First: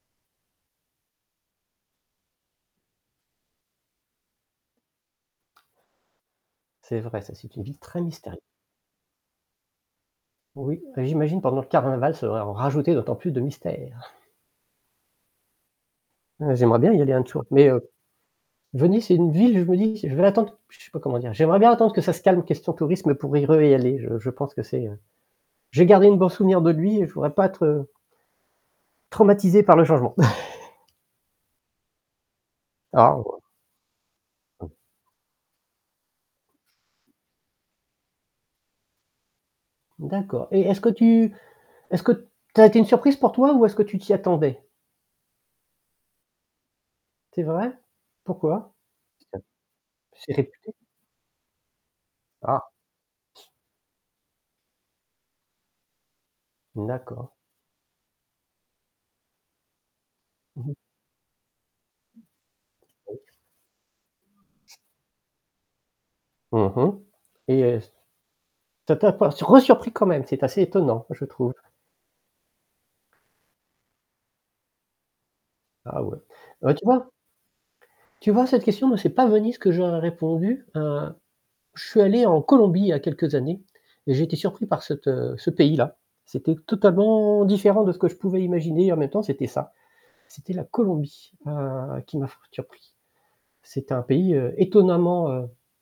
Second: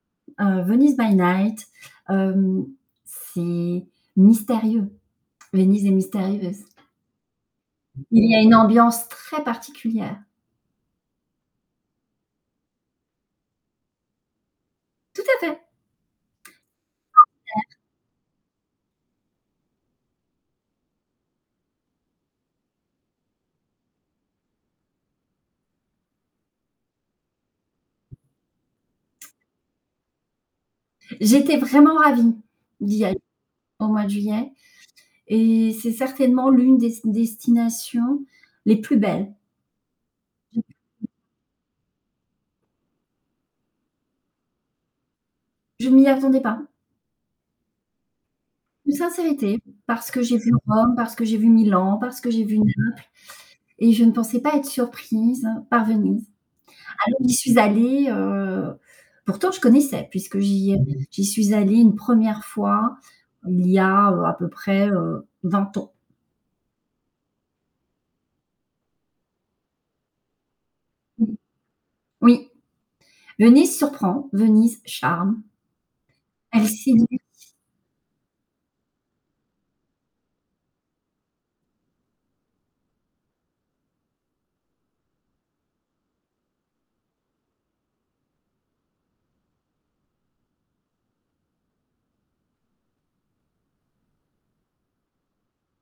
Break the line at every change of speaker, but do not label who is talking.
Heu, Venise by night, hem, c'est mystérieux. Venise est mystérieuse.
C'est vrai ça, c'est une ville très
Il y
mystérieu
a une ambiance très particulière.
Oui, heu, j'imagine pendant le carnaval, ça devrait en rajouter d'autant plus de mystères.
Tout à fait!
Ah j'aimerais bien y aller un [unintelligible] mais heu Venise, c'est une ville où je me dis: «Je vais l'attendre» j je sais pas comment dire? J'aimerais bien attendre que ça se calme, en question tourisme, pour y re y aller. Je je pense que c'est, heu j'ai gardé une bon souvenir de lui et je voudrais pas être, heu
[unintelligible]
traumatisé par le changement.
J'étais vraiment ravie d'y aller
[unintelligible]
au mois de juillet.
[unintelligible]
Et c'est certainement l'une des s destinations les plus belles.
D'accord, et est-ce que
[unintelligible]
tu est-ce que tu t a été une surprise pour toi ou est-ce que tu t'y attendais?
Je m'y attendais pas.
C'est vrai? Pourquoi?
Une
[unintelligible]
sincérité, parce que
C'est
j'ai vu
réputé.
Rome, parce que j'ai vu Milan, parce que j'ai vu
Ah!
Naples, et je ne pensais pas être surprise par Venise.
N
Alors,
d'accord.
j'y suis allée, heu, pourtant je connaissais, puisque
Mmh
j'y
mh.
avais j'y suis allée une 1re fois,
Mmh
il y a, heu, à peu
mh.
près, heu, 20 ans.
Mmh mh. Et heu est-ce tu a tu a pas resurpris quand même, c'est assez étonnant, je
Mmh
trouve.
Oui, Venise surprend, Venise charme,
Ah ouais, et
elle
bah tu vois
séduit.
Tu vois, à cette question, non, c'est pas Venise ce que j'aurais répondu, heu. Je suis allé en Colombie il y a quelques années et j'ai été surpris par cette heu ce pays-là. C'était totalement différent de ce que je pouvais imaginer et en même temps, c'était ça. C'était la Colombie, heu, qui m'a fort surpris. C'était un pays, heu, étonnamment, heu